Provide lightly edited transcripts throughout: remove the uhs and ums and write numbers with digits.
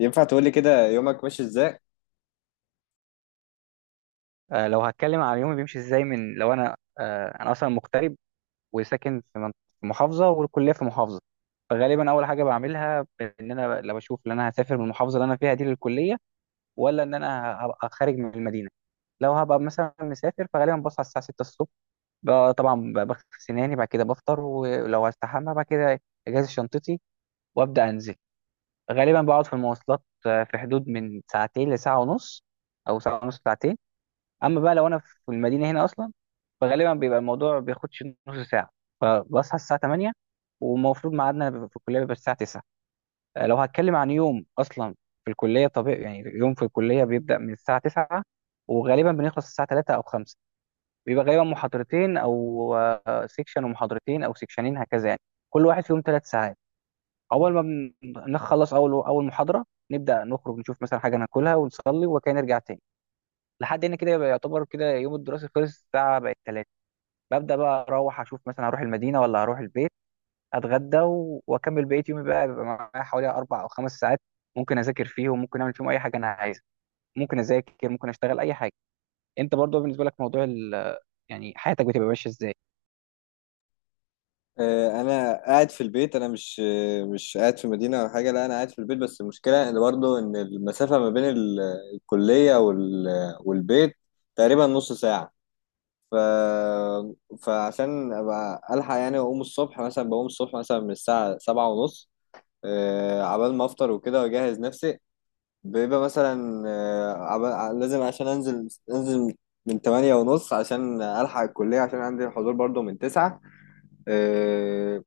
ينفع تقولي كده يومك ماشي ازاي؟ لو هتكلم على يومي بيمشي ازاي، لو انا اصلا مغترب وساكن في في محافظه، والكليه في محافظه. فغالبا اول حاجه بعملها ان انا لو اشوف ان انا هسافر من المحافظه اللي انا فيها دي للكليه، ولا ان انا هبقى خارج من المدينه. لو هبقى مثلا مسافر فغالبا بصحى الساعه 6 الصبح، طبعا بغسل سناني، بعد كده بفطر ولو هستحمى. بعد كده اجهز شنطتي وابدا انزل. غالبا بقعد في المواصلات في حدود من ساعتين لساعه ونص، او ساعه ونص ساعتين. اما بقى لو انا في المدينه هنا اصلا، فغالبا بيبقى الموضوع ما بياخدش نص ساعه، فبصحى الساعه 8. والمفروض ميعادنا بيبقى في الكليه بيبقى الساعه 9. لو هتكلم عن يوم اصلا في الكليه، طبيعي يعني يوم في الكليه بيبدا من الساعه 9 وغالبا بنخلص الساعه 3 او 5. بيبقى غالبا محاضرتين او سيكشن ومحاضرتين او سيكشنين، هكذا يعني. كل واحد فيهم ثلاث ساعات. اول ما بن- نخلص اول محاضره، نبدا نخرج نشوف مثلا حاجه ناكلها ونصلي وكان نرجع تاني. لحد هنا كده يبقى يعتبر كده يوم الدراسي خلص، الساعه بقت تلاتة. ببدأ بقى أروح أشوف مثلا هروح المدينة ولا هروح البيت. أتغدى وأكمل بقية يومي، بقى بيبقى معايا حوالي أربع أو خمس ساعات، ممكن أذاكر فيهم، ممكن أعمل فيهم أي حاجة أنا عايزها. ممكن أذاكر، ممكن أشتغل أي حاجة. أنت برضو بالنسبة لك موضوع يعني حياتك بتبقى ماشية إزاي؟ انا قاعد في البيت، انا مش قاعد في مدينة او حاجة. لا، انا قاعد في البيت، بس المشكلة ان برضه ان المسافة ما بين الكلية والبيت تقريبا نص ساعة. ف... فعشان ابقى الحق يعني اقوم الصبح مثلا بقوم الصبح مثلا من الساعة سبعة ونص، عبال ما افطر وكده واجهز نفسي. بيبقى مثلا، لازم عشان انزل من تمانية ونص عشان ألحق الكلية، عشان عندي الحضور برضو من تسعة. آه،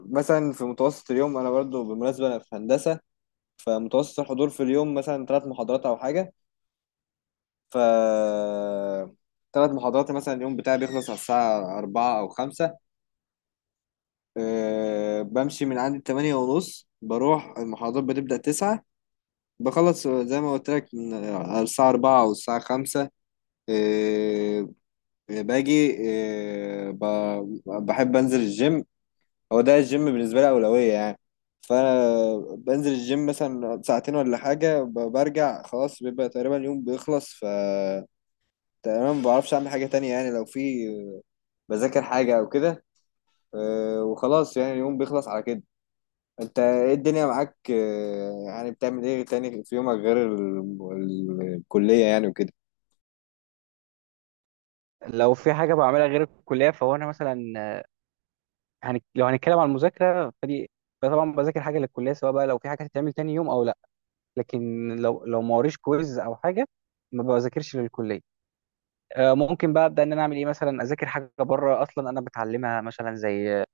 مثلا في متوسط اليوم، انا برضو بالمناسبه انا في هندسه، فمتوسط الحضور في اليوم مثلا ثلاث محاضرات او حاجه. ف ثلاث محاضرات، مثلا اليوم بتاعي بيخلص على الساعه 4 او 5. بمشي من عندي 8 ونص، بروح، المحاضرات بتبدا 9، بخلص زي ما قلت لك من على الساعه 4 او الساعه 5. أه باجي، بحب انزل الجيم. هو ده الجيم بالنسبة لي أولوية يعني، فأنا بنزل الجيم مثلا ساعتين ولا حاجة، برجع خلاص. بيبقى تقريبا اليوم بيخلص. تقريبا ما بعرفش أعمل حاجة تانية يعني، لو في بذاكر حاجة أو كده. وخلاص، يعني اليوم بيخلص على كده. أنت إيه الدنيا معاك، يعني بتعمل إيه تاني في يومك غير الكلية يعني وكده؟ لو في حاجة بعملها غير الكلية فهو، أنا مثلا لو هنتكلم عن المذاكرة فدي، فطبعا بذاكر حاجة للكلية، سواء بقى لو في حاجة هتتعمل تاني يوم أو لأ. لكن لو ما وريش كويز أو حاجة ما بذاكرش للكلية. ممكن بقى ابدا ان انا اعمل ايه، مثلا اذاكر حاجه بره اصلا انا بتعلمها، مثلا زي،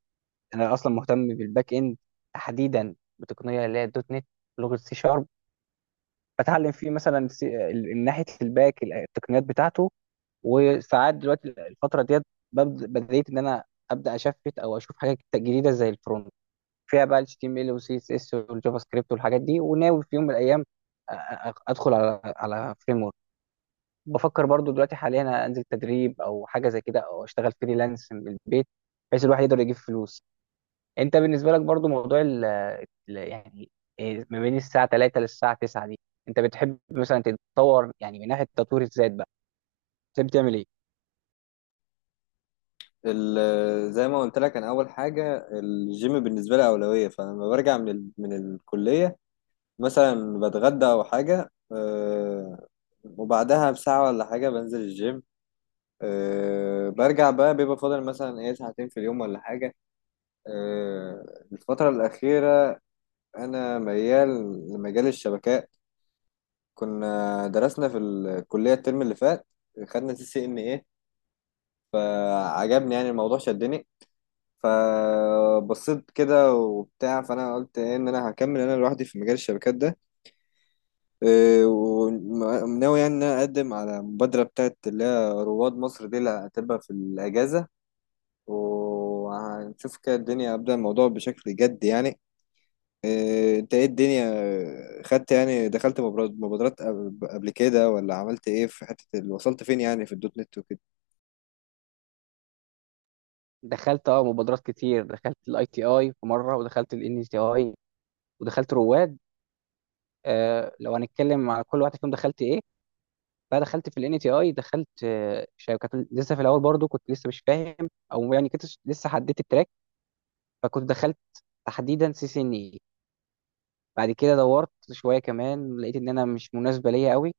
انا اصلا مهتم بالباك اند، تحديدا بتقنيه اللي هي الدوت نت، لغه سي شارب. بتعلم فيه مثلا ناحيه الباك، التقنيات بتاعته. وساعات دلوقتي الفتره ديت بديت ان انا ابدا اشفت او اشوف حاجات جديده زي الفرونت، فيها بقى ال HTML وال CSS والجافا سكريبت والحاجات دي. وناوي في يوم من الايام، ادخل على فريم. بفكر برضو دلوقتي حاليا أنا انزل تدريب او حاجه زي كده، او اشتغل فريلانس من البيت، بحيث الواحد يقدر يجيب فلوس. انت بالنسبه لك برضو موضوع يعني ما بين الساعه 3 للساعه 9 دي، انت بتحب مثلا تتطور يعني من ناحيه تطوير الذات بقى؟ بتحب تعمل ايه؟ زي ما قلت لك، أنا أول حاجة الجيم بالنسبة لي أولوية. فلما برجع من الكلية، مثلا بتغدى او حاجه، وبعدها بساعه ولا حاجه بنزل الجيم. برجع بقى، بيبقى فاضل مثلا ايه ساعتين في اليوم ولا حاجه. الفتره الاخيره انا ميال لمجال الشبكات. كنا درسنا في الكليه الترم اللي فات، خدنا CCNA، فعجبني يعني الموضوع، شدني. فبصيت كده وبتاع، فانا قلت إيه ان انا هكمل انا لوحدي في مجال الشبكات ده. إيه، وناوي يعني إن أنا أقدم على مبادرة بتاعت اللي هي رواد مصر دي، اللي هتبقى في الأجازة، وهنشوف كده الدنيا، أبدأ الموضوع بشكل جد يعني. إيه، أنت إيه الدنيا، إيه، خدت يعني، دخلت مبادرات قبل كده، ولا عملت إيه في حتة وصلت فين يعني في الدوت نت وكده؟ دخلت اه مبادرات كتير، دخلت الاي تي اي في مره، ودخلت الان تي اي، ودخلت رواد. آه لو هنتكلم على كل واحد فيهم دخلت ايه، فدخلت في الان تي اي، دخلت شركات. لسه في الاول برضو كنت لسه مش فاهم، او يعني كنت لسه حددت التراك، فكنت دخلت تحديدا سي سي ان اي. بعد كده دورت شويه كمان، لقيت ان انا مش مناسبه ليا قوي،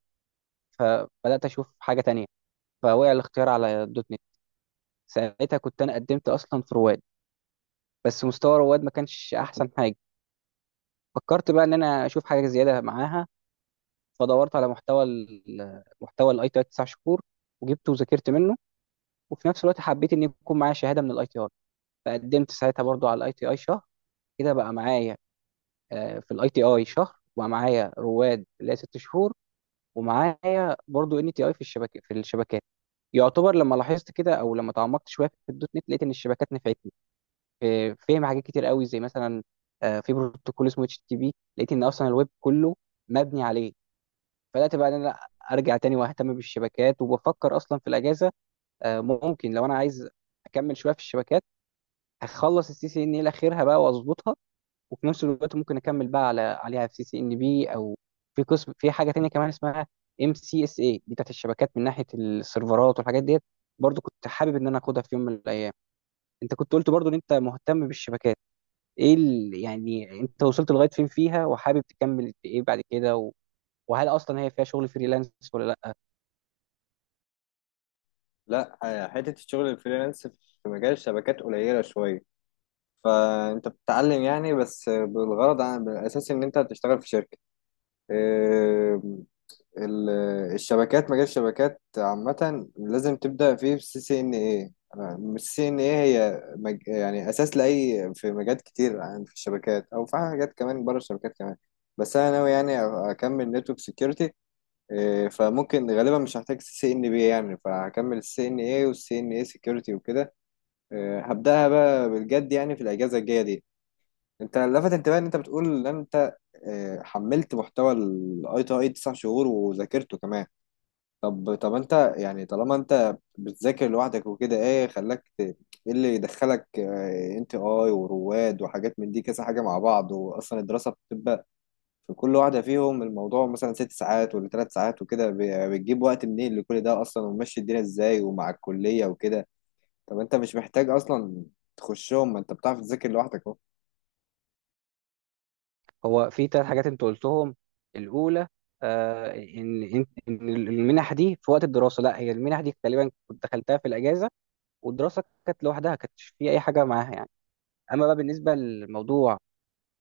فبدات اشوف حاجه تانية، فوقع الاختيار على دوت نت. ساعتها كنت انا قدمت اصلا في رواد، بس مستوى رواد ما كانش احسن حاجه. فكرت بقى ان انا اشوف حاجه زياده معاها، فدورت على محتوى الاي تي اي 9 شهور، وجبته وذاكرت منه. وفي نفس الوقت حبيت ان يكون معايا شهاده من الاي تي اي، فقدمت ساعتها برضو على الاي تي اي شهر. كده بقى معايا في الاي تي اي شهر، وبقى معايا رواد اللي هي ست شهور، ومعايا برضو ان تي اي في الشبكه في الشبكات. يعتبر لما لاحظت كده، او لما تعمقت شويه في الدوت نت، لقيت ان الشبكات نفعتني في فهم حاجات كتير قوي، زي مثلا، في بروتوكول اسمه اتش تي بي، لقيت ان اصلا الويب كله مبني عليه. بدات بقى ان انا ارجع تاني واهتم بالشبكات، وبفكر اصلا في الاجازه، ممكن لو انا عايز اكمل شويه في الشبكات، هخلص السي سي ان الى اخرها بقى واظبطها. وفي نفس الوقت ممكن اكمل بقى عليها في سي سي ان بي او، في قسم في حاجه تانية كمان اسمها ام سي اس اي دي، بتاعت الشبكات من ناحيه السيرفرات والحاجات ديت، برضو كنت حابب ان انا اخدها في يوم من الايام. انت كنت قلت برضو ان انت مهتم بالشبكات، ايه يعني انت وصلت لغايه فين فيها، وحابب تكمل في ايه بعد كده، وهل اصلا هي فيها شغل فريلانس ولا لا؟ لا، حتة الشغل الفريلانس في مجال الشبكات قليلة شوية. فأنت بتتعلم يعني بس بالغرض، عن بالأساس إن أنت هتشتغل في شركة. ال- الشبكات، مجال الشبكات عامة لازم تبدأ فيه بالسي سي ان ايه. السي سي ان ايه هي يعني أساس لأي، في مجالات كتير في الشبكات أو في حاجات كمان بره الشبكات كمان. بس أنا ناوي يعني أكمل نتورك سكيورتي، فممكن غالبا مش هحتاج CCNP يعني، فهكمل السي سي ان ايه والسي ان ايه سكيورتي وكده. إيه، هبدأها بقى بالجد يعني في الأجازة الجاية دي. انت لفت انتباهي ان انت بتقول ان انت، إيه، حملت محتوى ITI 9 شهور، وذاكرته كمان. طب انت يعني، طالما انت بتذاكر لوحدك وكده، ايه خلاك ايه اللي يدخلك NTI ورواد وحاجات من دي، كذا حاجه مع بعض؟ واصلا الدراسه بتبقى في كل واحده فيهم الموضوع مثلا ست ساعات ولا ثلاث ساعات وكده، بتجيب وقت منين لكل ده اصلا، وماشي الدنيا ازاي ومع الكليه وكده؟ طب انت مش محتاج اصلا تخشهم، ما انت بتعرف تذاكر لوحدك اهو. هو في ثلاث حاجات انت قلتهم. الاولى آه ان ان إن المنح دي في وقت الدراسه، لا هي المنح دي غالبا كنت دخلتها في الاجازه، والدراسه كانت لوحدها كانتش في اي حاجه معاها يعني. اما بقى بالنسبه للموضوع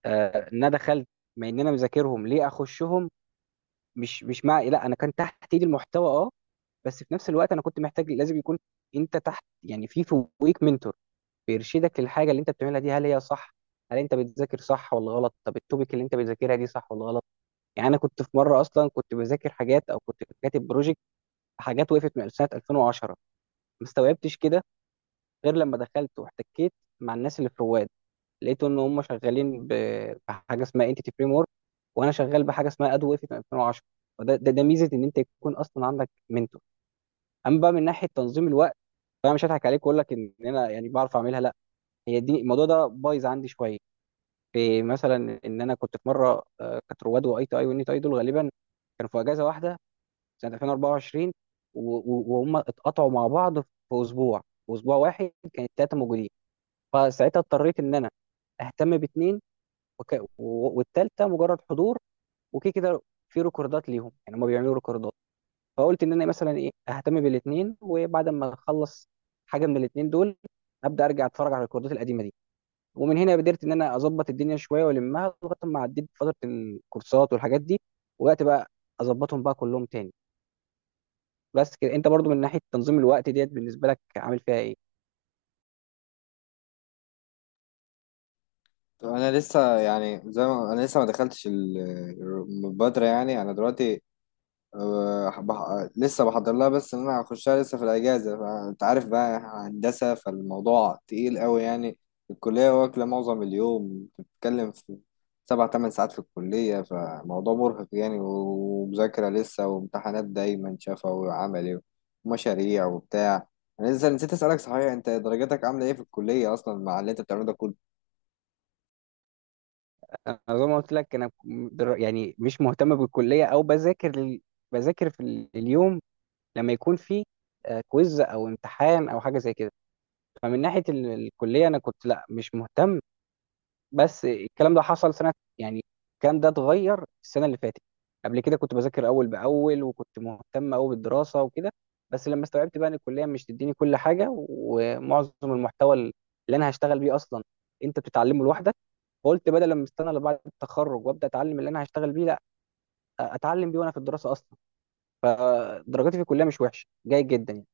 آه ان انا دخلت، ما ان انا مذاكرهم ليه اخشهم، مش مش مع لا انا كان تحت ايدي المحتوى اه، بس في نفس الوقت انا كنت محتاج لازم يكون انت تحت يعني، في فوقيك منتور بيرشدك للحاجه اللي انت بتعملها دي، هل هي صح، هل انت بتذاكر صح ولا غلط، طب التوبيك اللي انت بتذاكرها دي صح ولا غلط. يعني انا كنت في مره اصلا كنت بذاكر حاجات، او كنت كاتب بروجكت حاجات وقفت من سنه 2010، ما استوعبتش كده غير لما دخلت واحتكيت مع الناس اللي في رواد. لقيت ان هم شغالين بحاجه اسمها انتيتي فريم ورك، وانا شغال بحاجه اسمها ادو اف 2010. فده ده, ده ميزه ان انت يكون اصلا عندك منتور. اما بقى من ناحيه تنظيم الوقت، فانا مش هضحك عليك واقول لك ان انا يعني بعرف اعملها، لا، هي دي، الموضوع ده بايظ عندي شويه. في مثلا ان انا كنت في مره، كانت رواد واي تي اي والنيت اي دول غالبا كانوا في اجازه واحده سنه 2024، و- و- وهم اتقطعوا مع بعض في اسبوع، في اسبوع واحد كانت ثلاثه موجودين. فساعتها اضطريت ان انا اهتم باثنين، وك... و- والتالتة مجرد حضور وكده كده، في ريكوردات ليهم يعني هم بيعملوا ريكوردات. فقلت ان انا مثلا ايه اهتم بالاثنين، وبعد ما اخلص حاجة من الاثنين دول ابدا ارجع اتفرج على الريكوردات القديمة دي. ومن هنا قدرت ان انا اظبط الدنيا شوية والمها، لغاية ما عديت فترة الكورسات والحاجات دي، وبدات بقى اظبطهم بقى كلهم تاني. بس كده انت برضو من ناحية تنظيم الوقت ديت بالنسبة لك عامل فيها ايه؟ طب انا لسه يعني، زي ما انا لسه ما دخلتش المبادره، يعني انا دلوقتي لسه بحضر لها، بس إن انا هخشها لسه في الاجازه. فانت عارف بقى هندسه، فالموضوع تقيل قوي يعني، الكليه واكله معظم اليوم، بتتكلم في سبع تمن ساعات في الكليه، فموضوع مرهق يعني، ومذاكره لسه، وامتحانات دايما شفا وعملي ومشاريع وبتاع. انا لسه نسيت اسالك، صحيح، انت درجاتك عامله ايه في الكليه اصلا، مع اللي انت بتعمله ده كله؟ انا زي ما قلت لك انا يعني مش مهتم بالكلية، او بذاكر بذاكر في اليوم لما يكون في كويز او امتحان او حاجه زي كده. فمن ناحيه الكليه انا كنت، لا مش مهتم، بس الكلام ده حصل سنه يعني، الكلام ده اتغير السنه اللي فاتت. قبل كده كنت بذاكر اول باول، وكنت مهتم قوي بالدراسه وكده. بس لما استوعبت بقى ان الكليه مش تديني كل حاجه، ومعظم المحتوى اللي انا هشتغل بيه اصلا انت بتتعلمه لوحدك، فقلت بدل لما استنى لبعد التخرج وابدا اتعلم اللي انا هشتغل بيه، لا، اتعلم بيه وانا في الدراسه اصلا. فدرجاتي في الكليه مش وحشه، جيد جدا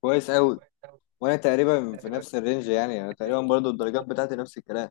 كويس قوي. يعني. وانا تقريبا في تقريبا نفس الرينج يعني، انا تقريبا برضو الدرجات بتاعتي نفس الكلام.